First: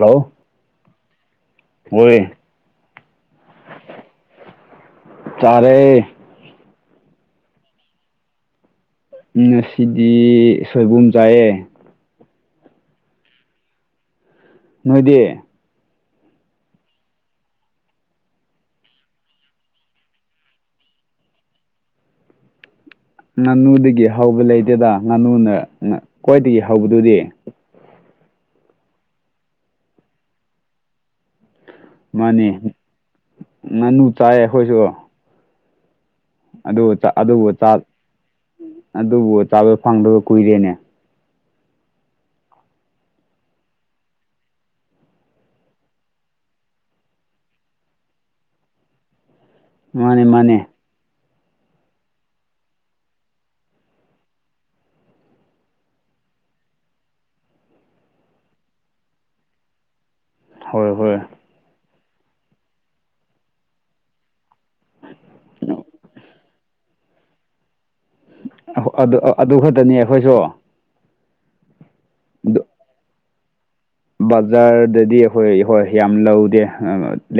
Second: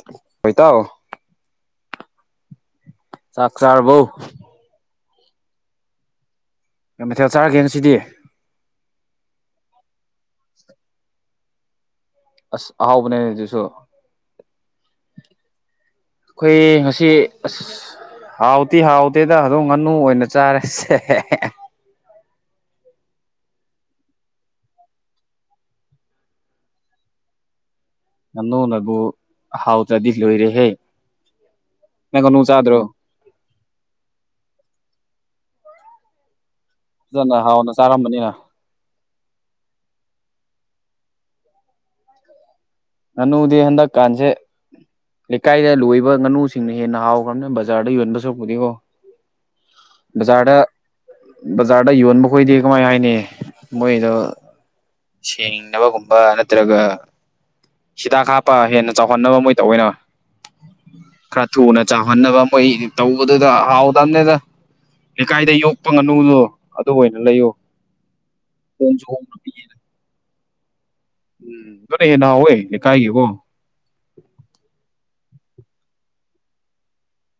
Hello ꯍꯣꯏ ꯏꯇꯥꯎ ꯆꯥꯛ ꯆꯥꯥꯔꯕꯣ ꯆꯥꯔꯦ ꯃꯊꯦꯜ ꯆꯥꯔꯒꯦ ꯉꯁꯤꯗꯤ ꯑꯩ ꯉꯁꯤꯗꯤ ꯁꯣꯏꯕꯨꯝ ꯆꯥꯏꯌꯦ ꯑꯁ ꯑꯍꯥꯎꯕꯅꯦ ꯑꯗꯨꯁꯨ ꯅꯣꯏꯗꯤ ꯑꯩꯈꯣꯏ ꯉꯁꯤ ꯑꯁ ꯍꯥꯎꯇꯤ ꯍꯥꯎꯇꯦꯗ ꯑꯗꯨꯝ ꯉꯥꯅꯨ ꯑꯣꯏꯅ ꯆꯥꯔꯦꯁꯦ ꯉꯥꯅꯨꯗꯒꯤ ꯍꯧꯕ ꯂꯩꯇꯦꯗ ꯉꯥꯅꯨꯅ ꯈ꯭ꯋꯥꯏꯗꯒꯤ ꯍꯧꯕꯗꯨꯗꯤ ꯉꯅꯨꯅꯕꯨ ꯍꯥꯎꯇ꯭ꯔꯗꯤ ꯂꯣꯏꯔꯦꯍꯦ ꯅꯪ ꯉꯥꯅꯨ ꯃꯥꯅꯤ ꯆꯥꯗ꯭ꯔꯣ ꯉꯥꯅꯨ ꯆꯥꯏ ꯑꯩꯈꯣꯏꯁꯨ ꯑꯗꯨꯕꯨ ꯆꯥ ꯐꯖꯅ ꯑꯗꯨꯕꯨ ꯆꯥ ꯍꯥꯎꯅ ꯆꯥꯔꯝꯕꯅꯤꯅ ꯑꯗꯨꯕꯨ ꯆꯥꯕ ꯐꯪꯗꯕ ꯀꯨꯏꯔꯦꯅꯦ ꯉꯅꯨꯗꯤ ꯍꯟꯗꯛ ꯀꯥꯟꯖꯦ ꯂꯩꯀꯥꯏꯗ ꯂꯣꯏꯕ ꯉꯥꯅꯨꯁꯤꯡꯅ ꯍꯦꯟꯅ ꯍꯥꯎꯈ꯭ꯔꯝꯅꯦ ꯕꯖꯥꯔꯗ ꯌꯣꯟꯕ ꯁꯔꯨꯛꯄꯨꯗꯤꯀꯣ ꯃꯥꯅꯦ ꯕꯖꯥꯔꯗ ꯃꯥꯅꯦ ꯕꯖꯥꯔꯗ ꯌꯣꯟꯕ ꯈꯣꯏꯗꯤ ꯀꯃꯥꯏ ꯍꯥꯏꯅꯤ ꯃꯣꯏꯗꯣ ꯁꯦꯡꯅꯕꯒꯨꯝꯕ ꯅꯠꯇ꯭ꯔꯒ ꯍꯤꯗꯥꯛ ꯍꯥꯞꯄ ꯍꯦꯟꯅ ꯆꯥꯎꯍꯟꯅꯕ ꯃꯣꯏ ꯇꯧꯑꯣꯏꯅ ꯍꯣꯏ ꯍꯣꯏ ꯊꯨꯅ ꯆꯥꯎꯍꯟꯅꯕ ꯃꯣꯏ ꯇꯧꯕꯗꯨꯗ ꯍꯥꯎꯗꯝꯅꯦꯗ ꯂꯩꯀꯥꯏꯗ ꯌꯣꯛꯄ ꯉꯥꯅꯨꯗꯣ ꯑꯗꯨ ꯑꯣꯏꯅ ꯂꯩꯌꯨ ꯑꯗꯨ ꯑꯗꯨ ꯈꯛꯇꯅꯤ ꯑꯩꯈꯣꯏꯁꯨ ꯎꯝ ꯗꯨꯅ ꯍꯦꯟꯅ ꯍꯥꯎꯋꯦ ꯂꯩꯀꯥꯏꯒꯤ ꯀꯣ ꯕꯖꯥꯔꯗꯗꯤ ꯑꯩꯈꯣꯏ ꯍꯣꯏ ꯌꯥꯝ ꯂꯧꯗꯦ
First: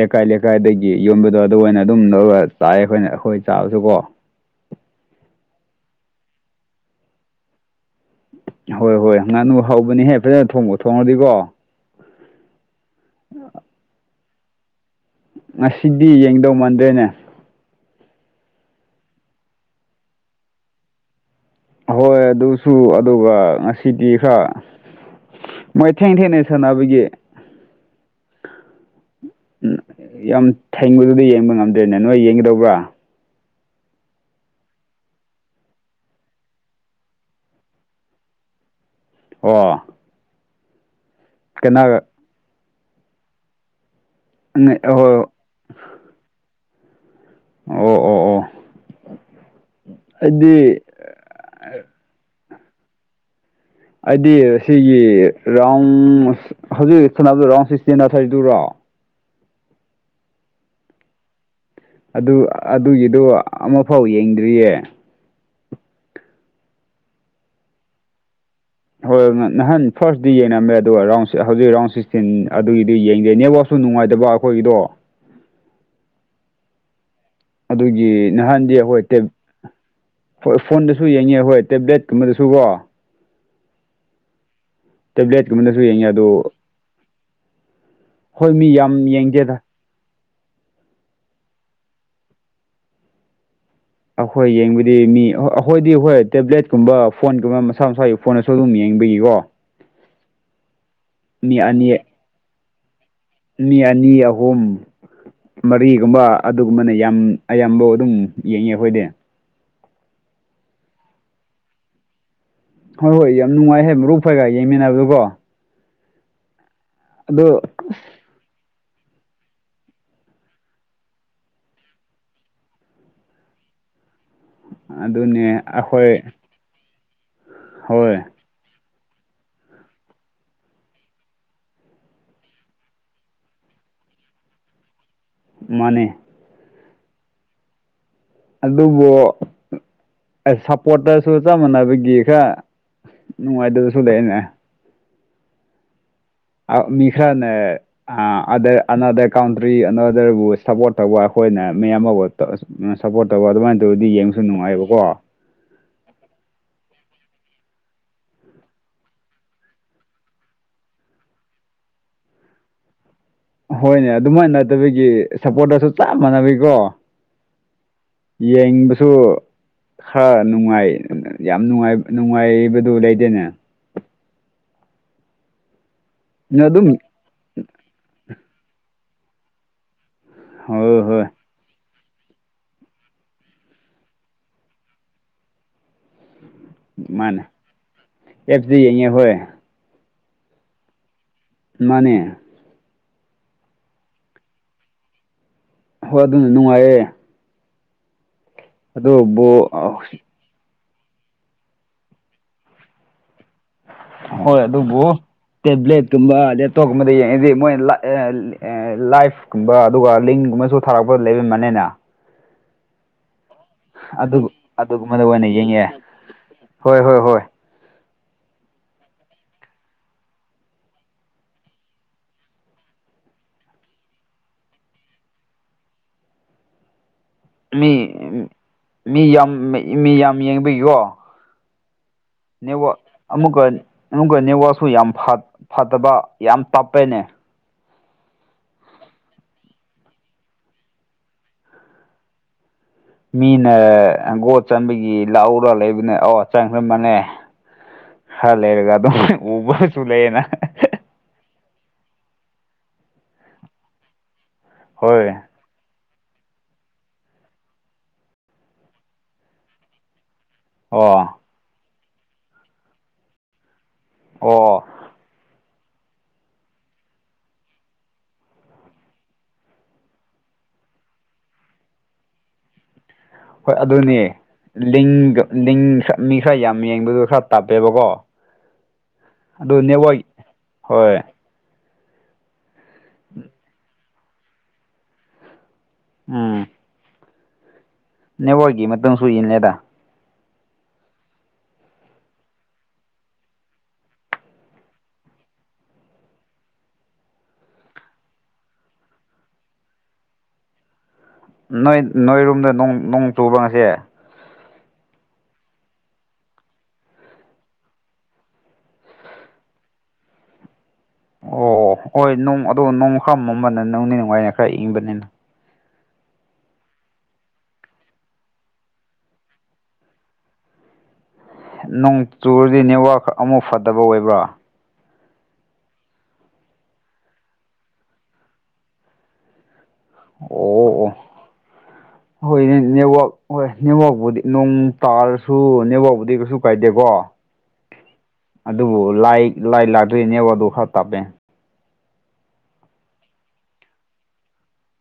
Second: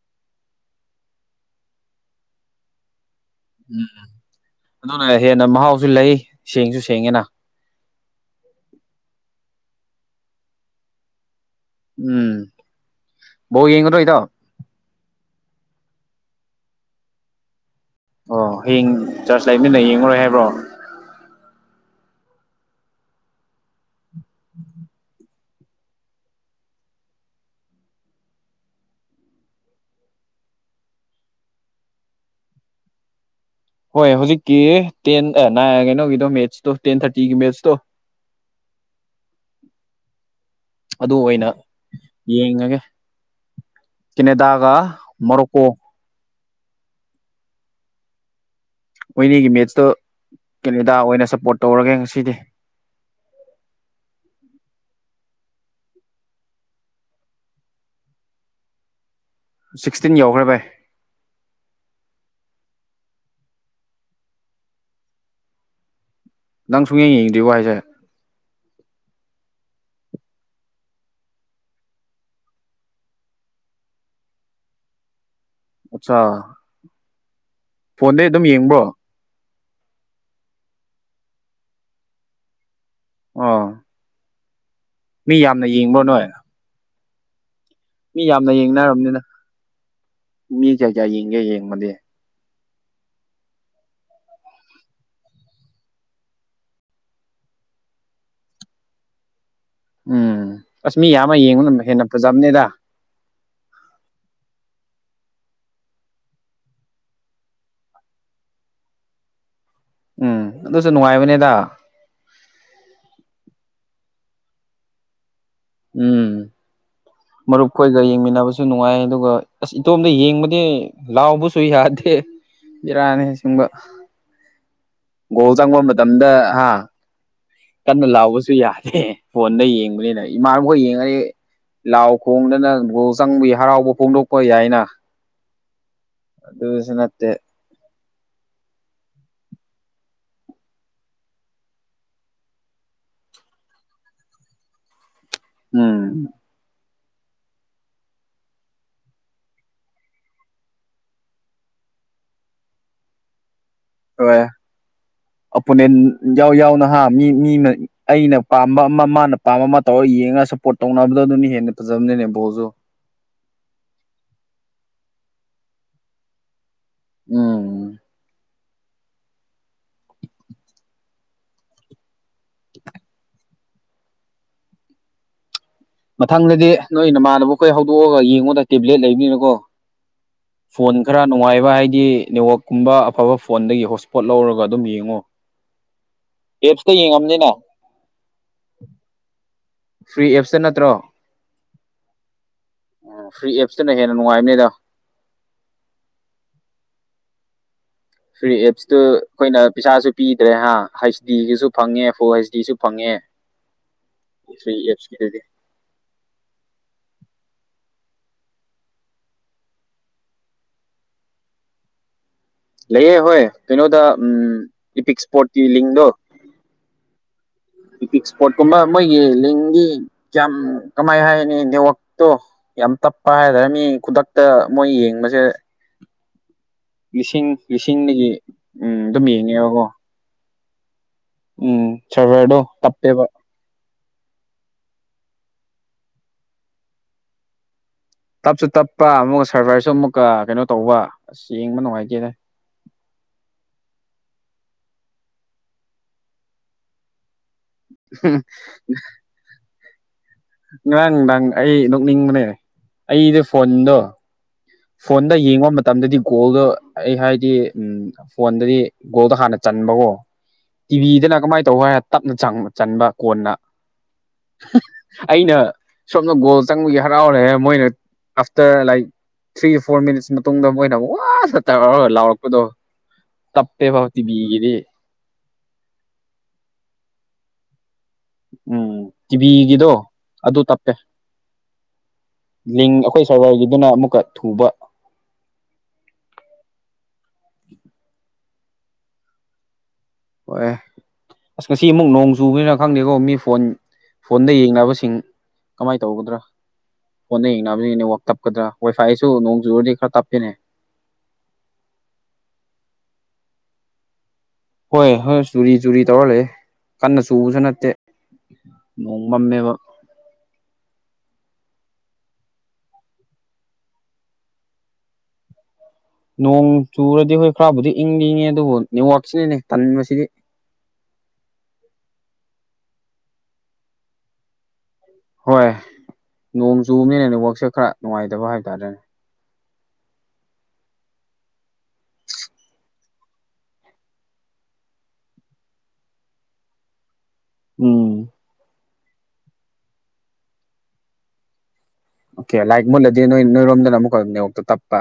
ꯂꯩꯀꯥꯏ ꯂꯩꯀꯥꯏꯗꯒꯤ ꯌꯣꯟꯕꯗꯣ ꯑꯗꯨ ꯑꯣꯏꯅ ꯑꯗꯨꯝ ꯂꯧꯔꯒ ꯆꯥꯏ ꯑꯩꯈꯣꯏꯅ ꯑꯩꯈꯣꯏ꯫ ꯎꯝ ꯆꯥꯕꯁꯨꯀꯣ ꯎꯝ ꯑꯗꯨꯅ ꯍꯦꯟꯅ ꯃꯍꯥꯎꯁꯨ ꯂꯩ ꯁꯦꯡꯁꯨ ꯁꯦꯡꯉꯦꯅ꯫ ꯍꯣꯏ ꯍꯣꯏ ꯉꯥꯡꯅꯨ ꯍꯧꯕꯅꯤꯍꯦ ꯐꯖꯅ ꯊꯣꯡꯕꯨ ꯊꯣꯡꯉꯗꯤꯀꯣ꯫ ꯎꯝ ꯕꯣꯜ ꯌꯦꯡꯒꯗꯔꯣ ꯏꯇꯥꯎ꯫ ꯉꯁꯤꯗꯤ ꯌꯦꯡꯗꯧ ꯃꯥꯟꯗ꯭ꯔꯦꯅꯦ꯫ ꯑꯣ ꯍꯌꯦꯡ ꯆꯥꯔꯖ ꯂꯩꯕꯅꯤꯅ ꯌꯦꯡꯉꯔꯣꯏ ꯍꯥꯏꯕ꯭ꯔꯣ꯫ ꯍꯣꯏ ꯑꯗꯨꯁꯨ ꯑꯗꯨꯒ ꯉꯁꯤꯗꯤ ꯈꯔ ꯃꯣꯏ ꯊꯦꯡ ꯊꯦꯡꯅ ꯁꯥꯟꯅꯕꯒꯤ꯫ ꯎ ꯌꯥꯝ ꯊꯦꯡꯕꯗꯨꯗꯤ ꯌꯦꯡꯕ ꯉꯝꯗꯦꯅꯦ ꯅꯣꯏ ꯌꯦꯡꯒꯗꯧꯕ꯭ꯔꯥ꯫ ꯍꯣꯏ ꯍꯧꯖꯤꯛꯀꯤ ꯇꯦꯟ ꯅꯥꯏ ꯑ ꯀꯩꯅꯣꯒꯤꯗꯣ ꯃꯦꯠꯁꯇꯣ ꯇꯦꯟ ꯊꯥꯔꯇꯤꯒꯤ ꯃꯦꯠꯁꯇꯣ꯫ [inaudible] ꯑꯣ꯫ ꯑꯗꯨ ꯑꯣꯏꯅ ꯀꯅꯥꯒ ꯌꯦꯡꯉꯒꯦ ꯀꯦꯅꯦꯗꯥꯒ ꯍꯣꯏ ꯑꯣ ꯃꯣꯔꯣꯛꯀꯣ꯫ ꯑꯣ ꯑꯣ ꯑꯣ꯫ ꯃꯣꯏꯅꯤꯒꯤ ꯃꯦꯠꯁꯇꯣ ꯑꯩꯗꯤ ꯀꯦꯅꯦꯗꯥ ꯑꯣꯏꯅ ꯁꯞꯄꯣꯔꯠ ꯇꯧꯔꯒꯦ ꯉꯁꯤꯗꯤ꯫ ꯑꯩꯗꯤ ꯁꯤꯒꯤ ꯔꯥꯎꯟ ꯍꯧꯖꯤꯛ ꯁꯥꯟꯅꯕꯗ ꯔꯥꯎꯟ ꯁꯤꯛꯁꯇꯤꯟ ꯊꯥꯔꯔꯤ ꯗꯨꯔꯣ꯫ ꯁꯤꯛꯁꯇꯤꯟ ꯌꯥꯎꯈ꯭ꯔꯦ ꯚꯥꯏ꯫ ꯑꯗꯨ ꯑꯗꯨꯒꯤꯗꯨ ꯑꯃꯐꯥꯎ ꯌꯦꯡꯗ꯭ꯔꯤꯌꯦ꯫ ꯅꯪ ꯁꯨꯌꯦꯡ ꯌꯦꯡꯗꯔꯤꯕꯣ ꯍꯥꯏꯖꯦ꯫ ꯍꯣꯏ ꯅꯍꯥꯟ ꯐꯥꯔꯁꯇꯗꯤ ꯌꯦꯡꯉꯝꯃꯦ ꯑꯗꯨꯒ ꯔꯥꯎꯟ ꯍꯧꯖꯤꯛ ꯔꯥꯎꯟ ꯁꯤꯛꯁꯇꯤꯟ ꯑꯗꯨꯒꯤꯗꯤ ꯌꯦꯡꯗꯦꯅꯦꯕꯣ꯫ ꯗꯨ ꯅꯨꯡꯉꯥꯏꯇꯕ ꯑꯈꯣꯏꯒꯤꯗꯣ꯫ ꯑꯠꯆꯥ꯫ ꯑꯗꯨꯒꯤ ꯐꯣꯟꯗꯩ ꯑꯗꯨꯝ ꯅꯍꯥꯟꯗꯣ ꯌꯦꯡꯕ꯭ꯔꯣ ꯑꯈꯣꯏ ꯇꯦꯞ ꯐꯣꯟ ꯐꯣꯟꯗꯁꯨ ꯌꯦꯡꯉꯦ ꯍꯣꯏ ꯇꯦꯕ꯭ꯂꯦꯠꯀꯨꯝꯕꯗꯁꯨ ꯀꯣ꯫ ꯑꯥ꯫ ꯇꯦꯕ꯭ꯂꯦꯠꯀꯨꯝꯕꯅꯁꯨ ꯌꯦꯡꯉꯤ ꯅꯣꯏ ꯑꯗꯨ꯫ ꯃꯤ ꯍꯣꯏ ꯌꯥꯝꯅ ꯌꯥꯝ ꯌꯦꯡꯅꯔꯕꯅꯤꯅ ꯌꯦꯡꯗꯦꯗ ꯃꯤ ꯀꯌꯥ ꯀꯌꯥ ꯌꯦꯡꯒꯦ ꯌꯦꯡꯕꯗꯤ꯫ ꯑꯈꯣꯏ ꯌꯦꯡꯕꯗꯤ ꯃꯤ ꯑꯩꯥꯈꯣꯏꯗꯤ ꯑꯈꯣꯏ ꯇꯦꯕ꯭ꯂꯦꯠꯀꯨꯝꯕ ꯐꯣꯟꯒꯨꯝꯕ ꯃꯁꯥ ꯃꯁꯥ꯫ ꯐꯣꯟꯗꯁꯨ ꯑꯗꯨꯝ ꯌꯦꯡꯕꯤꯒꯤꯀꯣ꯫ ꯎꯝ ꯑꯁ ꯃꯤ ꯌꯥꯝꯃ ꯌꯦꯡꯕꯅ ꯑꯅꯤ ꯍꯦꯟꯅ ꯐꯖꯕꯅꯦꯗ꯫ ꯃꯤ ꯑꯅꯤ ꯑꯍꯨꯝ꯫ ꯃꯔꯤꯒꯨꯝꯕ ꯑꯗꯨꯒꯨꯝꯕꯅ ꯌꯥꯝ ꯑꯌꯥꯝꯕꯧ ꯑꯗꯨꯝ ꯌꯦꯡꯉꯦ ꯑꯈꯣꯏꯗꯤ꯫ ꯎꯝ ꯑꯗꯨꯁꯨ ꯅꯨꯡꯉꯥꯏꯕꯅꯦꯗ꯫ ꯍꯣꯏ ꯌꯥꯝ ꯅꯨꯡꯉꯥꯏꯍꯦ ꯃꯔꯨꯞ ꯈꯣꯢꯒ ꯌꯦꯡꯃꯤꯟꯅꯕꯗꯨꯀꯣ꯫ ꯎꯝ ꯑꯗꯣ ꯃꯔꯨꯞ꯫ ꯑꯈꯣꯏꯒ ꯌꯦꯡꯃꯤꯟꯅꯕꯁꯨ ꯅꯨꯡꯉꯥꯏ ꯑꯗꯨꯒ ꯑꯁ ꯏꯇꯣꯝꯗ ꯌꯦꯡꯕꯗꯤ ꯂꯥꯎꯕꯁꯨ ꯌꯥꯗꯦ꯫ ꯕꯤꯔꯥꯅꯤ ꯑꯁꯦꯡꯕ꯫ ꯒꯣꯜ ꯑꯗꯨꯅꯦ ꯆꯪꯕ ꯑꯩꯈꯣꯏ ꯃꯇꯝꯗ ꯍꯥ ꯀꯟꯅ ꯍꯣꯏ ꯂꯥꯎꯕꯁꯨ꯫ ꯁꯨ ꯌꯥꯗꯦ ꯐꯣꯟꯗ ꯌꯦꯡꯕꯅꯤꯅ ꯏꯃꯥꯟꯅꯕꯈꯣꯏ ꯌꯦꯡꯉꯗꯤ ꯂꯥꯎ ꯈꯣꯡꯗꯅ ꯒꯣꯜ ꯆꯪꯕꯒꯤ ꯍꯔꯥꯎꯕ ꯐꯣꯡꯗꯣꯛꯄ ꯌꯥꯏꯅ꯫ ꯃꯥꯅꯦ꯫ ꯑꯗꯨꯁꯨ ꯅꯠꯇꯦ꯫ ꯑꯗꯨꯕꯨ ꯁꯞꯄꯣꯇꯔꯁꯨ ꯆꯞ ꯃꯥꯟꯅꯕꯒꯤ ꯈ꯫ ꯅꯨꯡꯉꯥꯏꯇꯕꯁꯨ ꯂꯩꯅꯦ꯫ ꯎꯝ꯫ ꯑ ꯃꯤꯈ꯭ꯔꯥꯅ꯫ ꯑ ꯑꯗ ꯑꯅꯥꯗꯔ ꯀꯥꯎꯟꯇ꯭ꯔꯤ ꯑꯅꯥꯗꯔꯕꯨ ꯁꯞꯄꯣꯔꯠ ꯇꯧꯕ ꯑꯈꯣꯏꯅ ꯃꯤ ꯑꯃꯕꯨ [unintelligible] ꯁꯞꯄꯣꯔꯠ ꯇꯧꯕ ꯑꯗꯨꯃꯥꯏꯅ ꯇꯧꯔꯗꯤ ꯌꯦꯡꯕꯁꯨ ꯍꯣꯏ ꯅꯨꯡꯉꯥꯏꯌꯦꯕꯀꯣ꯫ ꯑꯣꯄꯣꯅꯦꯟ ꯌꯥꯎ ꯌꯥꯎꯅ ꯍꯥ ꯃꯤ ꯃꯤꯅ ꯑꯩꯅ ꯄꯥꯝꯕ ꯃꯥ ꯃꯥꯅ꯫ ꯑꯄꯥꯝꯕ ꯑꯃ ꯇꯧꯔꯒ ꯌꯦꯡꯉꯒ ꯁꯄꯣꯔꯠ ꯇꯧꯅꯕꯗ ꯑꯗꯨꯅ ꯍꯦꯟꯅ ꯐꯖꯕꯅꯦ ꯕꯣꯜꯖꯨ꯫ ꯍꯣꯏꯅꯦ ꯑꯗꯨꯃꯥꯏꯅ ꯅꯠꯇꯕꯒꯤ ꯁꯞꯄꯣꯔꯠꯇꯁꯨ ꯆꯞ ꯃꯥꯟꯅꯕꯒꯤꯀꯣ꯫ ꯎꯝ꯫ ꯌꯦꯡꯕꯁꯨ꯫ ꯍ ꯅꯨꯡꯉꯥꯏ ꯌꯥꯝꯅꯨꯢꯉꯥꯡ ꯅꯨꯡꯉꯥꯏꯕꯗꯨ ꯂꯩꯗꯦꯅꯦ꯫ ꯃꯊꯪꯗꯗꯤ ꯑꯗꯨꯝ ꯅꯣꯏ ꯅꯃꯥꯟꯅꯕꯈꯣꯏ ꯍꯧꯗꯣꯛꯑꯒ ꯌꯦꯡꯉꯣꯗ ꯇꯦꯕ꯭ꯂꯦꯠ ꯂꯩꯕꯅꯤꯅꯀꯣ꯫ ꯐꯣꯟ ꯍꯣꯏ ꯈꯔ ꯍꯣꯏ ꯅꯨꯡꯉꯥꯏꯕ ꯍꯥꯏꯗꯤ ꯅꯦꯠꯋꯥꯛꯀꯨꯝꯕ ꯑꯐꯕ ꯐꯣꯟꯗꯒꯤ ꯍꯣꯠꯁꯄꯣꯠ ꯂꯧꯔꯒ ꯑꯗꯨꯝ ꯌꯦꯡꯉꯣ꯫ ꯑꯦꯞꯁꯇ ꯃꯥꯅꯦ ꯌꯦꯡꯉꯝꯅꯤꯅ꯫ ꯑꯦꯞꯁꯇ ꯌꯦꯡꯉꯦ ꯍꯣꯏ ꯐ꯭ꯔꯤ ꯑꯦꯞꯁꯇ ꯅꯠꯇ꯭ꯔꯣ꯫ ꯃꯥꯅꯦ꯫ ꯑꯣ ꯐ꯭ꯔꯤ ꯑꯦꯞꯁꯇꯅ ꯍꯦꯟꯅ ꯅꯨꯡꯉꯥꯏꯕꯅꯤꯗ꯫ ꯍꯣꯏ ꯑꯗꯨꯅ ꯅꯨꯡꯉꯥꯏꯌꯦ꯫ ꯐ꯭ꯔꯤ ꯑꯦꯞꯁꯇꯨ ꯑꯩꯥꯈꯣꯏꯅ ꯑꯗꯨꯕꯨ ꯄꯩꯁꯥꯁꯨ ꯄꯤ꯫ ꯗ꯭ꯔꯦ ꯍꯥꯥ ꯍꯩꯁ ꯗꯤꯒꯤꯁꯨ ꯐꯪꯉꯦ ꯕꯣꯏꯁꯀꯤꯁꯨ ꯍꯩꯁ ꯗꯤꯁꯨ ꯐꯪꯉꯦ꯫ ꯍꯣꯏ ꯐ꯭ꯔꯤ ꯑꯗꯨꯕꯨ ꯑꯦꯞꯁꯀꯤꯗꯨꯗꯤ ꯇꯦꯕ꯭ꯂꯦꯠꯀꯨꯝꯕ ꯂꯦꯞꯇꯣꯞꯀꯨꯝꯕꯗ ꯌꯦꯡꯉꯗꯤ ꯃꯣꯏ ꯂꯥꯏꯐꯀꯨꯝꯕ ꯑꯗꯨꯒ ꯂꯤꯡꯒꯨꯝꯕꯁꯨ ꯊꯥꯔꯛꯄꯗ ꯂꯩꯕꯕꯅꯤꯅ꯫ ꯂꯩꯌꯦ ꯍꯣꯏ ꯀꯩꯅꯣꯗ ꯑꯗꯨ ꯎꯃ ꯏꯄꯤꯛ ꯑꯗꯨꯒꯨꯝꯕꯗ ꯑꯣꯏꯅ ꯏꯁꯄꯣꯔꯠꯀꯤ ꯌꯦꯡꯉꯦ ꯂꯤꯡꯗꯣ꯫ ꯍꯣꯏ ꯍꯣꯏ ꯍꯣꯏ꯫ ꯄꯤꯛꯅꯤꯛ ꯏꯁꯄꯣꯠꯀꯨꯝꯕ ꯃꯣꯏꯒꯤ ꯂꯤꯡꯒꯤ ꯀꯌꯥꯝ ꯀꯃꯥꯏ ꯍꯥꯏꯅꯤ ꯅꯦꯠꯋꯛꯇꯣ꯫ ꯌꯥꯝ ꯇꯞꯄ ꯍꯥꯏꯇꯥꯔꯦ ꯃꯤ ꯈꯨꯗꯛꯇ ꯃꯣꯏ ꯌꯦꯡꯕꯁꯦ ꯂꯤꯁꯤꯡ ꯃꯤ ꯂꯤꯁꯤꯡꯗꯒꯤ ꯎꯝ ꯃꯤ ꯑꯗꯨꯝ ꯌꯥꯝ ꯌꯦꯡꯉꯦꯕꯀꯣ ꯃꯤ ꯌꯥꯝ ꯌꯦꯡꯕꯒꯤꯀꯣ꯫ ꯎꯝ ꯐꯔꯦ ꯐꯔꯦ ꯑꯗꯣ ꯇꯞꯄꯦꯕ꯫ ꯑꯥꯃꯨꯛꯀ ꯑꯗꯨꯒ ꯅꯦꯠꯋꯥꯛꯁꯨ ꯌꯥꯝ ꯐꯠꯇꯕ ꯌꯥꯝ ꯇꯞꯄꯦꯅꯦ꯫ ꯇꯞꯁꯨ ꯇꯞꯄ ꯑꯃꯨꯛꯀ ꯁꯔꯚꯔꯁꯨ ꯑꯃꯨꯛꯀ ꯀꯩꯅꯣ ꯇꯧꯕ ꯑꯁ ꯌꯦꯡꯕ ꯅꯨꯡꯉꯥꯏꯇꯦꯅꯦ꯫ ꯃꯤꯅ ꯑꯒꯣꯠ ꯆꯟꯕꯒꯤ ꯂꯥꯛꯎꯔꯥ ꯂꯩꯕꯅꯦ ꯑꯣ ꯆꯪꯈ꯭ꯔꯕꯅꯦ꯫ ꯈꯔ ꯂꯩꯔꯒ ꯑꯗꯨꯝ ꯎꯕꯁꯨ ꯂꯩꯌꯦꯅ꯫ ꯉꯔꯥꯡ ꯅꯪ ꯑꯩ ꯅꯣꯛꯅꯤꯡꯕꯅꯦ ꯑꯩꯗ ꯐꯣꯟꯗꯣ ꯍꯣꯏ ꯐꯣꯟꯗ ꯌꯦꯡꯉꯨ ꯃꯠ ꯃꯇꯝꯗꯗꯤ ꯒꯣꯜꯗꯣ ꯑꯩ ꯍꯥꯏꯗꯤ ꯎꯝ ꯐꯣꯟꯗꯗꯤ ꯒꯣꯜꯗꯣ ꯍꯥꯟꯅ ꯆꯟꯕꯀꯣ꯫ ꯑꯣ ꯇꯤꯚꯤꯗꯅ ꯀꯃꯥꯏꯅ ꯇꯧꯕ ꯍꯥꯏ ꯇꯞꯅ ꯆꯟꯕ ꯀꯣꯟꯅ꯫ ꯑꯣ ꯑꯩꯅ ꯁꯣꯝꯅ ꯒꯣꯜ ꯆꯪꯕꯒꯤ ꯍꯔꯥꯎꯔꯦ ꯃꯣꯏꯅ after like three four minutes ꯃꯇꯨꯡꯗ ꯃꯣꯏꯅ ꯋꯥ ꯇꯧꯔꯒ ꯂꯥꯎꯔꯛꯄꯗꯣ꯫ ꯍꯣꯏ ꯇꯞꯄꯦꯕ ꯑꯗꯨꯅꯦ ꯇꯤꯚꯤꯒꯤꯗꯤ ꯃꯤ ꯈꯔ ꯌꯥꯝ ꯌꯦꯡꯕꯗꯣ ꯈꯔ ꯇꯥꯞꯄꯦꯕꯀꯣ꫰ ꯎꯝ ꯇꯤꯚꯤꯒꯤꯗꯣ ꯑꯗꯨ ꯇꯞꯀꯦ꯫ ꯍꯣꯏ ꯂꯤꯡ ꯑꯩꯈꯣꯏ ꯁꯔꯕꯥꯔꯒꯤꯗꯨꯅ ꯑꯃꯨꯛꯀ ꯊꯨꯕ꯫ ꯎꯝ꯫ [inaudible] ꯅꯦꯠꯋꯥꯛꯒꯤ ꯃꯇꯨꯡꯁꯨ ꯏꯟꯂꯤꯗ꯫ ꯍꯣꯏꯌꯦ꯫ ꯑꯁ ꯉꯁꯤ ꯑꯃꯨꯛ ꯅꯣꯡ ꯆꯨꯕꯅꯤꯅ ꯈꯪꯗꯦꯀꯣ ꯃꯤ ꯐꯣꯟ ꯐꯣꯟꯗ ꯌꯦꯡꯅꯕꯁꯤꯡ꯫ ꯀꯃꯥꯏꯅ ꯇꯧꯒꯗ꯭ꯔꯥ꯫ ꯍꯣꯟꯟꯅ ꯌꯦꯡꯅꯕꯁꯤꯡꯅꯦ ꯋꯥꯛ ꯇꯞꯀꯗ꯭ꯔꯥ ꯋꯥꯏꯐꯥꯏꯁꯨ ꯅꯣꯡ ꯆꯨꯨꯔꯗꯤ ꯈꯔ ꯇꯞꯄꯤꯅꯦ꯫ ꯅꯣꯏ ꯅꯣꯏꯔꯨꯝꯗ ꯅꯣꯡ ꯅꯣꯡ ꯆꯨꯕ ꯉꯁꯤ꯫ ꯍꯣꯏ ꯍꯣꯏ ꯆꯨꯔꯤ ꯆꯨꯔꯤ ꯇꯧꯔ ꯂꯩꯌꯦ ꯀꯟꯅ ꯆꯨꯕꯁꯨ ꯅꯠꯇꯦ꯫ ꯅꯣꯡꯃꯝꯃꯦꯕ꯫ ꯑꯣ ꯍꯣꯏ ꯅꯣꯡ ꯑꯗꯣ ꯅꯣꯡꯃ ꯈꯔ ꯃꯝꯕꯅ ꯅꯨꯡꯗꯤ ꯅꯨꯡꯉꯥꯏ ꯈꯔ ꯏꯪꯕꯅꯤꯅ꯫ ꯅꯣꯡ ꯆꯨꯔꯗꯤ ꯍꯣꯏ ꯈꯔꯕꯨꯗꯤ ꯏꯪꯗꯤ ꯏꯉꯦ ꯑꯗꯨꯕꯨ ꯅꯦꯠꯋꯥꯛꯁꯤꯅꯅꯦ ꯇꯟꯕꯁꯤꯗꯤ꯫ ꯅꯣꯡ ꯆꯨꯔꯗꯤ ꯅꯦꯠꯋꯔꯥꯛ ꯑꯃꯨꯛ ꯐꯠꯇꯕ ꯑꯣꯏꯕ꯭ꯔꯥ꯫ ꯍꯣꯏ ꯅꯣꯡ ꯆꯨꯕꯅꯤꯅ ꯋꯥꯛꯁꯦ ꯈꯔ ꯅꯨꯡꯉꯥꯏꯇꯕ ꯍꯥꯏꯕꯇꯥꯥꯔꯦꯅꯦ꯫ ꯑꯣ ꯑꯣ ꯑꯣ꯫ ꯍꯣꯏ ꯅꯦꯠꯋꯥꯛ ꯍꯣꯏ ꯅꯦꯠꯋꯥꯛꯄꯨꯗꯤ ꯅꯣꯡ ꯇꯥꯔꯁꯨ ꯅꯦꯠꯋꯥꯛꯄꯨꯗꯤ ꯀꯩꯁꯨ ꯀꯥꯏꯗꯦꯀꯣ꯫ ꯎꯝ꯫ ꯑꯗꯨꯕꯨ ꯂꯥꯏ ꯂꯥꯏ ꯂꯥꯛꯇ꯭ꯔꯥꯗꯤ ꯅꯦꯠꯋꯥꯛ ꯗꯨ ꯈꯔ ꯇꯥꯞꯄꯦ꯫ ꯑꯣꯀꯦ ꯂꯥꯏꯛ ꯃꯨꯠꯂꯗꯤ ꯅꯣꯏ ꯅꯣꯏꯔꯣꯝꯗꯅ ꯑꯃꯨꯛꯀ ꯅꯣꯛꯇꯨ ꯇꯞꯄꯥ꯫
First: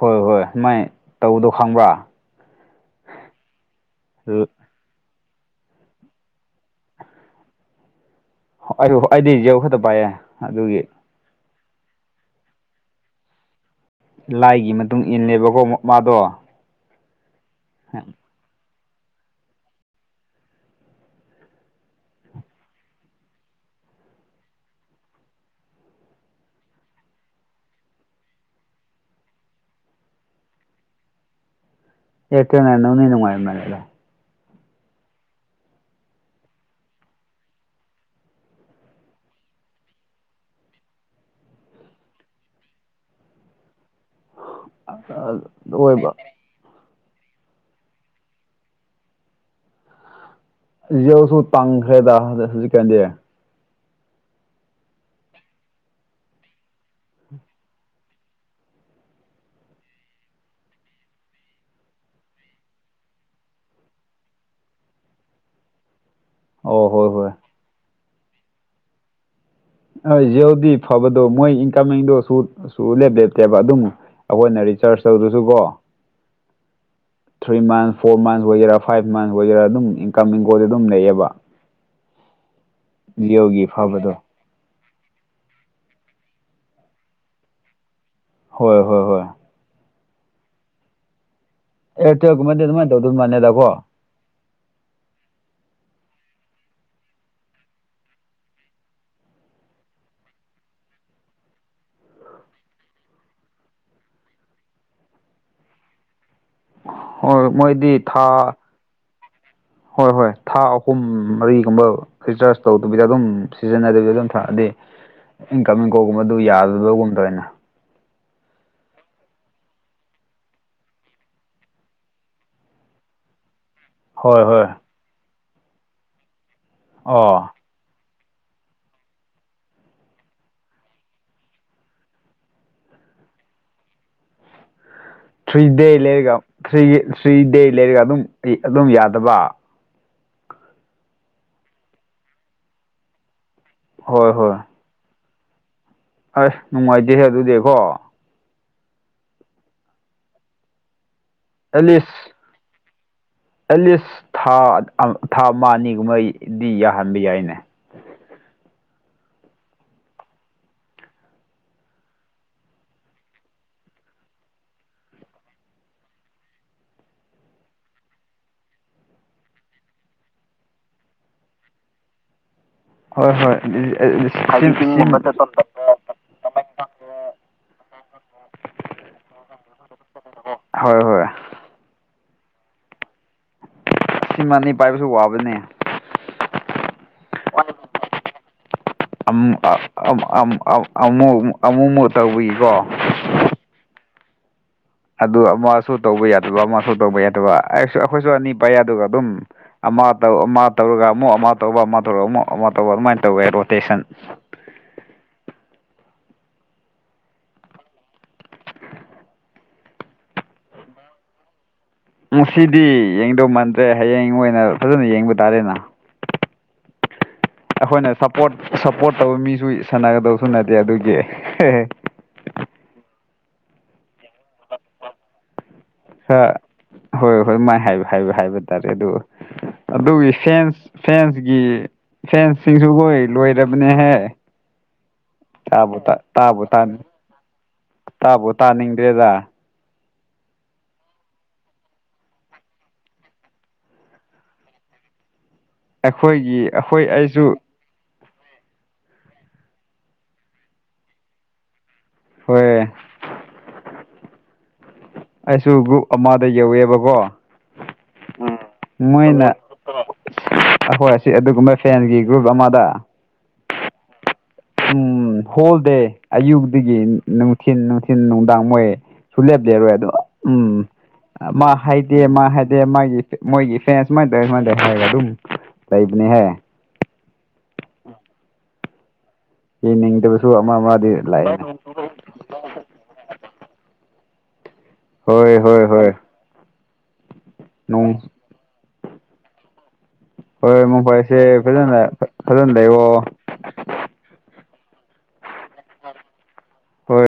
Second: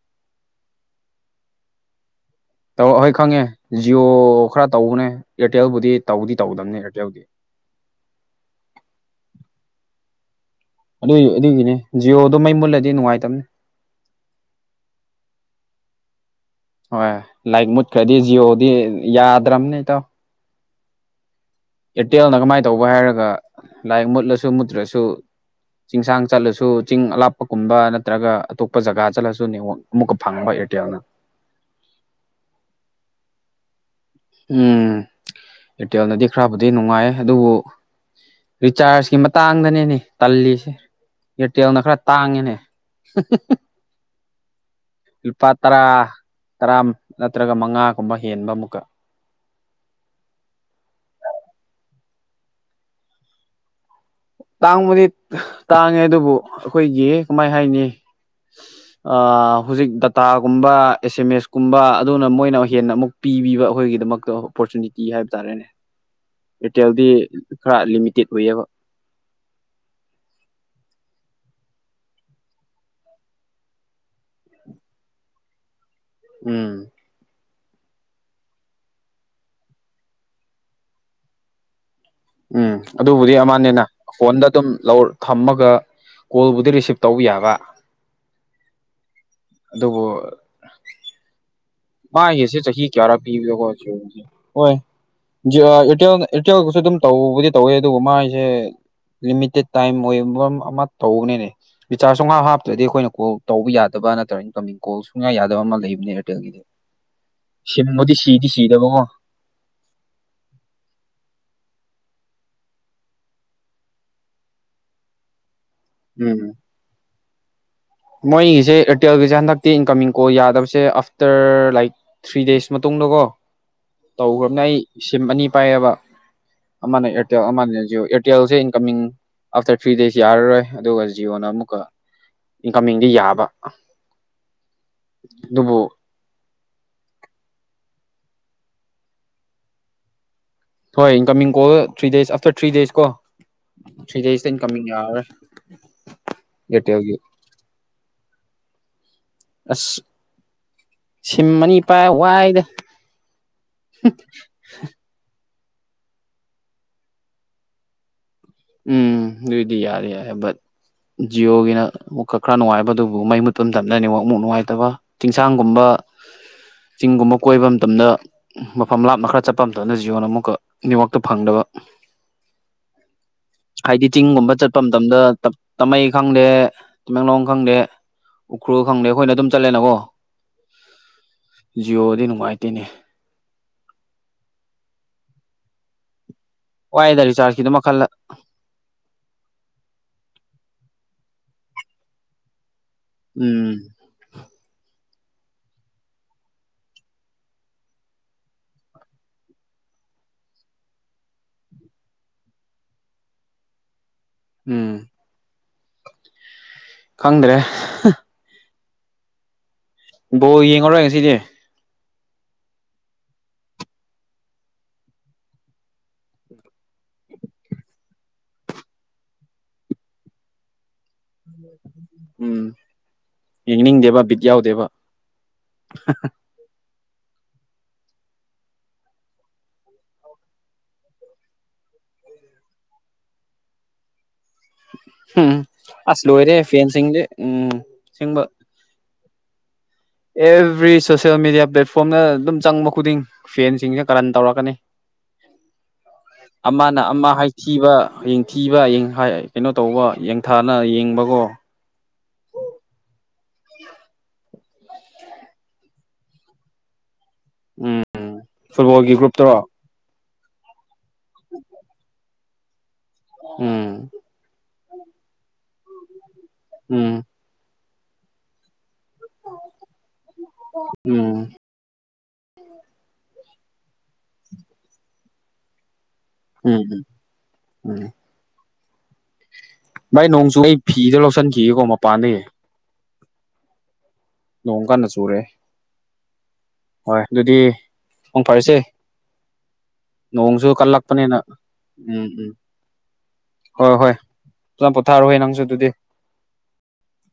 ꯍꯣꯏ ꯍꯣꯏ ꯃꯥꯏ ꯇꯧꯗꯣ ꯈꯪꯕ꯭ꯔꯥ꯫ ꯇꯧ ꯑꯩꯍꯣꯏ ꯈꯪꯉꯦ ꯖꯤꯌꯣ ꯈꯔ ꯇꯧꯕꯅꯦ ꯑꯦꯔꯇꯦꯜꯕꯨꯗꯤ ꯇꯧꯗꯤ ꯇꯧꯗꯕꯅꯦ ꯑꯦꯔꯇꯦꯜꯗꯤ꯫ ꯑꯗꯨ ꯑꯩꯗꯤ ꯖꯤꯌꯣ ꯈꯛꯇ ꯄꯥꯏꯌꯦ ꯑꯗꯨꯒꯤ ꯑꯗꯨꯏ ꯑꯗꯨꯒꯤꯅꯦ ꯖꯤꯑꯣꯗꯣ ꯃꯩ ꯃꯨꯠꯂꯗꯤ ꯅꯨꯡꯉꯥꯏꯇꯕꯅꯦ ꯂꯥꯏꯒꯤ ꯃꯇꯨꯡ ꯏꯜꯂꯦꯕꯀꯣ ꯃꯥꯄꯥꯗꯣ ꯍꯣꯏ ꯂꯥꯏꯛ ꯃꯨꯠꯈ꯭ꯔꯗꯤ ꯖꯤꯑꯣꯗꯤ ꯌꯥꯗ꯭ꯔꯕꯅꯦ ꯏꯇꯥꯎ ꯑꯦꯔꯇꯦꯜꯅ ꯀꯃꯥꯏꯅ ꯇꯧꯕ ꯍꯥꯏꯔꯒ ꯂꯥꯏꯛ ꯃꯨꯠꯂꯁꯨ ꯃꯨꯠꯇ꯭ꯔꯁꯨ ꯆꯤꯡꯁꯥꯡ ꯆꯠꯂꯁꯨ ꯆꯤꯡ ꯑꯂꯥꯞꯄꯒꯨꯝꯕ ꯅꯠꯇ꯭ꯔꯒ ꯑꯇꯣꯞꯄ ꯖꯒꯥ ꯆꯠꯂꯁꯨ ꯅꯦꯠꯋꯥꯛ ꯑꯃꯨꯛꯀ ꯐꯪꯕ ꯑꯦꯔꯇꯦꯜꯅ ꯑꯦꯔꯇꯦꯜꯅ ꯅꯨꯡꯗꯤ ꯅꯨꯉꯥꯏ ꯃꯥꯜꯂꯦꯗ ꯎꯝ ꯑꯦꯔꯇꯦꯜꯅꯗꯤ ꯈꯔꯕꯨꯗꯤ ꯅꯨꯡꯉꯥꯏꯌꯦ ꯑꯗꯨꯕꯨ ꯔꯤꯆꯥꯔꯖꯀꯤ ꯃꯇꯥꯡꯗꯅꯦꯅꯦ ꯇꯜꯂꯤꯁꯦ ꯑꯦꯌꯥꯔꯇꯦꯜꯅ ꯈꯔꯥ ꯇꯥꯡꯉꯦꯅꯦ ꯂꯨꯄꯥ ꯇꯔꯥ ꯑꯣꯏꯕ ꯇꯔꯥ ꯅꯠꯇ꯭ꯔꯒ ꯃꯉꯥꯒꯨꯝꯕ ꯍꯦꯟꯕ ꯑꯃꯨꯛꯀ ꯖꯤꯌꯣꯁꯨ ꯇꯪꯈ꯭ꯔꯦꯗ ꯍꯧꯖꯤꯛꯀꯥꯟꯗꯤ ꯇꯥꯡꯕꯗꯤ ꯇꯥꯡꯉꯦ ꯑꯗꯨꯕꯨ ꯑꯩꯈꯣꯏꯒꯤ ꯀꯃꯥꯏ ꯍꯥꯏꯅꯤ [inaudible] ꯑ ꯍꯧꯖꯤꯛ ꯗꯥꯇꯥꯒꯨꯝꯕ ꯑꯦꯁ ꯃꯦꯁ ꯀꯨꯝꯕ ꯑꯗꯨꯅ ꯃꯣꯏꯅ ꯍꯦꯟꯅ ꯑꯃꯨꯛ ꯄꯤꯕꯤꯕ ꯑꯩꯈꯣꯏꯒꯤꯗꯃꯛꯇ ꯑꯣꯄꯣꯔꯆꯨꯅꯤꯇꯤ ꯍꯥꯏꯕ ꯇꯥꯔꯦꯅꯦ ꯑꯣ ꯑꯦꯔꯇꯦꯜꯗꯤ ꯍꯣꯏ ꯍꯣꯏ ꯈꯔꯥ ꯂꯤꯃꯤꯇꯦꯠ ꯑꯣꯏꯌꯦꯕ ꯑ ꯖꯤꯌꯣꯗꯤ ꯐꯕꯗꯣ ꯃꯣꯏ ꯏꯟꯀꯃꯤꯡꯗꯣ ꯁꯨ ꯁꯨꯂꯦꯞ ꯂꯦꯞꯇꯦꯕ ꯑꯗꯨꯝ ꯑꯩꯈꯣꯏꯅ ꯔꯤꯆꯥꯥꯔꯁ ꯇꯧꯗꯔꯥꯁꯨ ꯀꯣ um three months four months ꯑꯣꯏꯒꯦꯔꯥ ꯐꯥꯏꯚ ꯃꯟ ꯑꯣꯏꯒꯦꯔꯥ ꯑꯗꯨꯝ ꯏꯟꯀꯃꯤꯡ ꯀꯣꯜꯗꯤ ꯑꯗꯨꯝ ꯂꯩꯌꯦꯕ ꯎꯝ ꯑꯗꯨꯕꯨꯗꯤ ꯖꯤꯑꯣꯒꯤ ꯑꯃꯥꯅꯦꯅ ꯐꯕꯗꯣ ꯐꯣꯟꯗ ꯑꯗꯨꯝ ꯂꯧ ꯊꯝꯃꯒ ꯀꯣꯜꯕꯨꯗꯤ ꯔꯤꯁꯤꯞ ꯇꯧꯕ ꯌꯥꯕ ꯍꯣꯏ ꯍꯣꯏ ꯍꯣꯏ ꯑꯗꯨꯕꯨ ꯃꯥꯒꯤꯁꯦ ꯑꯦꯌꯥꯔꯇꯦꯜꯒꯨꯝꯕꯗꯤ ꯑꯗꯨꯃꯥꯏꯅ ꯆꯥꯍꯤ ꯇꯧꯗꯧ ꯀꯌꯥꯔꯥ ꯄꯤꯕꯗꯣ ꯃꯥꯜꯂꯦꯗꯀꯣ ꯖꯤꯌꯣꯒꯤꯖꯦ ꯍꯣꯏ ꯖꯤꯌꯥ ꯑꯦꯔꯇꯦꯜ ꯑꯦꯔꯇꯦꯜꯒꯁꯨ ꯑꯗꯨꯝ ꯇꯧꯕꯨꯗꯤ ꯇꯧꯋꯦ ꯑꯗꯨꯒ ꯃꯥꯏꯖꯦ ꯂꯤꯃꯤꯇꯦꯠ ꯇꯥꯏꯝ ꯑꯣꯏꯕ ꯑꯃꯥ ꯇꯧꯕꯅꯦꯅꯦ ꯔꯤꯆꯥꯔꯁ ꯁꯨꯡꯍꯥꯞ ꯍꯥꯞꯇ꯭ꯔꯗꯤ ꯑꯩꯈꯣꯏꯅ ꯀꯣꯜ ꯇꯧꯕ ꯌꯥꯗꯕ ꯅꯠꯇ꯭ꯔꯒ ꯏꯟꯀꯃꯤꯡ ꯀꯣꯜ ꯁꯨꯛꯌꯥ ꯌꯥꯗꯕ ꯑꯃꯥ ꯂꯩꯕꯅꯦ ꯑꯦꯔꯇꯦꯜ ꯒꯤꯗꯤ ꯍꯣꯏ ꯍꯣꯏ ꯃꯣꯏꯗꯤ ꯊꯥ ꯁꯤꯗꯕꯀꯣ ꯍꯣꯏ ꯍꯣꯏ ꯊꯥ ꯑꯍꯨꯝ ꯃꯔꯤꯒꯨꯝꯕ ꯔꯤꯆꯔꯖ ꯇꯧꯗꯕꯤꯗ ꯑꯗꯨꯝ ꯁꯤꯖꯤꯟꯅꯗꯕꯤꯗ ꯑꯗꯨꯝ ꯊꯝꯑꯗꯤ ꯏꯟꯀꯝꯃꯤꯡ ꯀꯣꯜꯒꯨꯝꯕ ꯑꯗꯨ ꯎꯝ ꯌꯥꯗꯗꯒꯨꯝ ꯇꯧꯏꯅꯦ ꯃꯣꯏꯒꯤꯁꯦ ꯑꯦꯔꯇꯦꯜꯒꯤꯖꯦ ꯍꯟꯗꯛꯇꯤ ꯏꯟꯀꯝꯃꯤꯡ ꯀꯣꯜ ꯌꯥꯗꯕꯁꯦ ꯑꯥꯐꯇꯔ ꯂꯥꯏꯛ ꯊ꯭ꯔꯤ ꯗꯦꯁ ꯃꯇꯨꯡꯗꯀꯣ ꯍꯣꯏ ꯇꯧꯒ꯭ꯔꯕꯅꯦ ꯍꯣꯏ ꯑꯩ ꯁꯤꯝ ꯑꯅꯤ ꯄꯥꯏꯌꯦꯕ ꯑꯃꯥꯅ ꯑꯣ ꯑꯦꯔꯇꯦꯜ ꯑꯃꯥꯅ ꯖꯤꯑꯣ ꯑꯦꯔ ꯇꯦꯜꯁꯦ ꯏꯟꯀꯝꯃꯤꯡ ꯑꯥꯐꯇꯔ ꯊ꯭ꯔꯤ ꯗꯦꯖ ꯌꯥꯔꯔꯣꯏ ꯑꯗꯨꯒ ꯖꯤꯌꯣꯅ ꯑꯃꯨꯛꯀ ꯏꯟꯀꯝꯃꯤꯡꯗꯤ ꯌꯥꯕ ꯊ꯭ꯔꯤ ꯑꯗꯨꯕꯨ ꯗꯦ ꯂꯩꯔꯒ ꯊ꯭ꯔꯤ ꯊ꯭ꯔꯤ ꯗꯦ ꯂꯩꯔꯒ ꯑꯗꯨꯝ ꯑꯗꯨꯝ ꯌꯥꯗꯕ ꯍꯣꯏ incoming call three days after three days ꯀꯣ ꯊ꯭ꯔꯤ ꯍꯣꯏ ꯗꯦꯖꯇ ꯍꯣꯏ ꯏꯟꯀꯝꯃꯤꯡ ꯌꯥꯔꯔꯣꯏ ꯑꯁ ꯑꯦꯌꯥꯔꯇꯦꯜꯒꯤ ꯅꯨꯡꯉꯥꯏꯇꯦꯍꯦ ꯑꯗꯨꯗꯤꯀꯣ ꯑꯁ ꯁꯤꯝ ꯑꯅꯤ ꯄꯥꯏ ꯑꯦꯠꯂꯤꯁ ꯋꯥꯏꯗ ꯑꯦꯠꯂꯤꯁ ꯍꯨꯝ ꯊꯥ ꯊꯥ ꯑꯃꯥ ꯑꯅꯤꯒꯨꯝꯕꯩꯗꯤ ꯌꯥꯍꯟꯕ ꯌꯥꯏꯅꯦ ꯎꯝ ꯑꯗꯨꯗꯤ ꯌꯔꯤ ꯌꯥꯔꯤ ꯕꯠ ꯖꯤꯌꯣꯒꯤꯅ ꯑꯃꯨꯛꯀ ꯈꯔ ꯅꯨꯡꯉꯥꯏꯕ ꯑꯗꯨꯕꯨ ꯃꯩ ꯃꯨꯠꯄ ꯃꯇꯝꯗꯅ ꯅꯦꯠꯋꯥꯛ ꯑꯃꯨꯛ ꯅꯨꯡꯉꯥꯏꯇꯕ꯫ ꯆꯤꯡꯁꯥꯡꯒꯨꯝꯕ ꯆꯤꯡꯒꯨꯝꯕ ꯀꯣꯏꯕ ꯃꯇꯝꯗ ꯃꯐꯝ ꯂꯥꯞꯅ ꯈꯔ ꯆꯠꯄ ꯃꯇꯝꯗ ꯖꯤꯌꯣꯟꯅ ꯑꯃꯨꯛꯀ ꯅ꯭ꯦꯋꯥꯛꯇꯣ ꯐꯪꯗꯕ꯫ ꯍꯣꯏ ꯍꯣꯏ꯫ ꯍꯥꯏꯗꯤ ꯆꯤꯡꯒꯨꯝꯕ ꯆꯠꯄ ꯁꯤꯝ ꯃꯇꯝꯗ ꯇꯥꯃꯩ ꯈꯪꯗꯦ ꯇꯃꯦꯡꯂꯣꯡ ꯈꯪꯗꯦ ꯎꯈ꯭ꯔꯨꯜ ꯈꯪꯗꯦ ꯑꯈꯣꯏꯅ ꯑꯗꯨꯝ ꯆꯠꯂꯦꯅꯀꯣ꯫ ꯍꯣꯏ ꯍꯣꯏ꯫ ꯖꯤꯑꯣꯗꯤ ꯅꯨꯡꯉꯥꯏꯇꯦꯅꯦ꯫ ꯁꯤꯃ ꯑꯅꯤ ꯄꯥꯏꯕꯁꯨ ꯋꯥꯕꯅꯦ꯫ ꯋꯥꯏꯗ ꯔꯤꯆꯆꯥꯔꯖꯀꯤꯗꯝꯛ ꯈꯜꯂꯥ꯫ [unintelligible] ꯑꯃꯨꯃꯨꯛ ꯇꯧꯕꯋꯤꯀꯣ ꯎꯝ꯫ ꯑꯗꯨ ꯑꯃꯁꯨ ꯇꯧꯕ ꯌꯥꯗꯕ ꯑꯃꯁꯨ ꯇꯧꯕ ꯌꯥꯗꯕ ꯑꯩꯁꯨ ꯑꯩꯈꯣꯏꯁꯨ ꯑꯅꯤ ꯄꯥꯏ ꯑꯗꯨꯒ ꯑꯗꯨꯝ ꯑꯃ ꯇꯧ ꯑꯃ ꯇꯧꯔꯒ ꯑꯃꯨꯛ ꯑꯃ ꯇꯧꯕ ꯑꯃ ꯇꯧꯔꯒ ꯑꯃꯨꯛ ꯑꯃ ꯇꯧꯕ ꯑꯗꯨꯃꯥꯏꯅ ꯇꯧꯋꯦ ꯔꯣꯇꯦꯁꯟ꯫ ꯎꯝ꯫ ꯈꯪꯗ꯭ꯔꯦ꯫ ꯕꯣꯜ ꯌꯦꯡꯉꯔꯣꯏ ꯉꯁꯤꯗꯤ꯫ ꯉꯁꯤꯗꯤ ꯌꯦꯡꯗꯧ ꯃꯥꯟꯗ꯭ꯔꯦ ꯍꯌꯦꯡ ꯑꯣꯏꯅ ꯐꯖꯅ ꯌꯦꯡꯕ ꯇꯥꯔꯦꯅ꯫ ꯑꯈꯣꯏꯅ ꯁꯞꯄꯣꯔꯠ ꯁꯞꯄꯣꯔꯠ ꯇꯧꯕ ꯃꯤꯁꯨ ꯁꯥꯟꯅꯒꯗꯕꯁꯨ ꯅꯠꯇꯦ ꯑꯗꯨꯒꯤ꯫ ꯎꯝ ꯌꯦꯡꯅꯤꯡꯗꯦꯕ ꯕꯤꯠ ꯌꯥꯎꯗꯦꯕ ꯍꯥꯍꯥ꯫ ꯈ꯭ꯔꯥ ꯍꯣꯏ ꯍꯣꯏ ꯃꯥꯏ ꯍꯥꯏꯕ ꯇꯥꯔꯦ ꯑꯗꯨ ꯑꯗꯨꯒꯤ ꯐꯦꯟꯁ ꯐꯦꯟꯁꯒꯤ ꯐꯦꯟꯁꯁꯤꯡꯁꯨ ꯍꯣꯏ ꯂꯣꯏꯔꯕꯅꯦꯍꯦ꯫ ꯎꯝ ꯇꯥꯕꯨ ꯇꯥ ꯑꯁ ꯂꯣꯏꯔꯦ ꯇꯥꯕꯨ ꯇꯥꯟ ꯐꯦꯟꯁꯤꯡꯗꯤ ꯎꯝ ꯑꯁꯦꯡꯕ꯫ ꯇꯥꯕꯨ ꯇꯥꯅꯤꯡꯗ꯭ꯔꯦꯗ꯫ ꯑꯦꯚ꯭ꯔꯤ ꯁꯣꯁꯦꯜ ꯃꯦꯗꯤꯌꯥ ꯄ꯭ꯂꯦꯠꯐꯣꯝꯗ ꯑꯗꯨꯝ ꯆꯪꯕ ꯈꯨꯗꯤꯡ ꯐꯦꯟꯁꯤꯡꯁꯦ ꯀꯔꯟ ꯇꯧꯔꯛꯀꯅꯤ꯫ ꯑꯩꯈꯣꯏꯒꯤ ꯑꯃꯅ ꯑꯩꯈꯣꯏ ꯑꯃ ꯑꯩꯁꯨ ꯍꯥꯏꯊꯤꯕ ꯍꯌꯦꯡ ꯊꯤꯕ ꯌꯦꯡꯍꯩ ꯀꯩꯅꯣ ꯇꯧꯕ ꯌꯦꯡꯊꯥꯅ ꯌꯦꯡꯕꯀꯣ꯫ ꯍꯣꯏ꯫ ꯑꯩꯁꯨ ꯒ꯭ꯔꯨꯞ ꯑꯃꯗ ꯌꯧꯋꯦꯕꯀꯣ ꯎꯝ ꯐꯨꯠꯕꯣꯜꯒꯤ ꯃꯣꯏꯅ ꯒ꯭ꯔꯨꯞꯇꯔꯣ ꯑꯩꯈꯣꯏ ꯑꯁꯤ ꯑꯗꯨꯒꯨꯝꯕ ꯐꯦꯟꯒꯤ ꯒ꯭ꯔꯨꯞ ꯑꯃꯗ꯫ ꯎꯝ꯫ ꯎꯝ ꯍꯣꯜꯗꯦ ꯑꯌꯨꯛꯇꯒꯤ ꯎꯝ ꯅꯨꯡꯊꯤꯟ ꯅꯨꯡꯊꯤ ꯟ ꯅꯨꯡꯗꯥꯡ ꯃꯣꯏ ꯁꯨꯂꯦꯞ ꯂꯦꯞꯔꯣꯏ ꯑꯗꯨꯝ ꯎꯝ ꯃꯥ ꯍꯥꯏꯗꯤ ꯃꯥ ꯍꯥꯏꯗꯤ ꯃꯥꯒꯤ ꯃꯣꯏꯒꯤ ꯐꯦꯟꯁ ꯁꯨꯃꯥꯏꯗꯧ ꯁꯨꯃꯥꯏꯅ ꯇꯧ ꯍꯥꯏꯔꯒ ꯑꯗꯨꯝ ꯂꯩꯕꯅꯦꯍꯦ꯫ ꯎꯝ ꯎꯝ ꯎꯝ꯫ ꯚꯥꯏ ꯌꯦꯡꯅꯤꯡꯗꯕꯁꯨ ꯅꯣꯡꯆꯨꯌꯦ ꯑꯃ ꯑꯩ ꯐꯤꯗꯣ ꯑꯃꯗꯤ ꯂꯥꯛꯑꯦꯅꯦ ꯂꯧꯁꯤꯟꯈꯤꯒꯦꯀꯣ ꯃꯄꯥꯟꯗꯒꯤ꯫ ꯅꯣꯡ ꯀꯥꯟꯅ ꯆꯨꯔꯦ ꯍꯣꯏ ꯍꯣꯏ ꯍꯣꯏ ꯍꯣꯏ ꯑꯗꯨꯗꯤ ꯅꯣꯡ ꯃꯪ ꯐꯔꯁꯦ꯫ ꯅꯣꯡꯁꯨ ꯍꯣꯏ ꯃꯪ ꯐꯔꯁꯦ ꯀꯜꯂꯛꯄꯅꯤꯅ ꯐꯖꯅ ꯎꯝ ꯎꯝ꯫ ꯐꯖꯅ ꯂꯩꯌꯣ ꯍꯣꯏ ꯍꯣꯏ ꯐꯖꯅ ꯄꯣꯊꯥꯔꯣꯍꯦ ꯅꯪꯁꯨ ꯑꯗꯨꯗꯤ꯫ ꯍꯣꯏ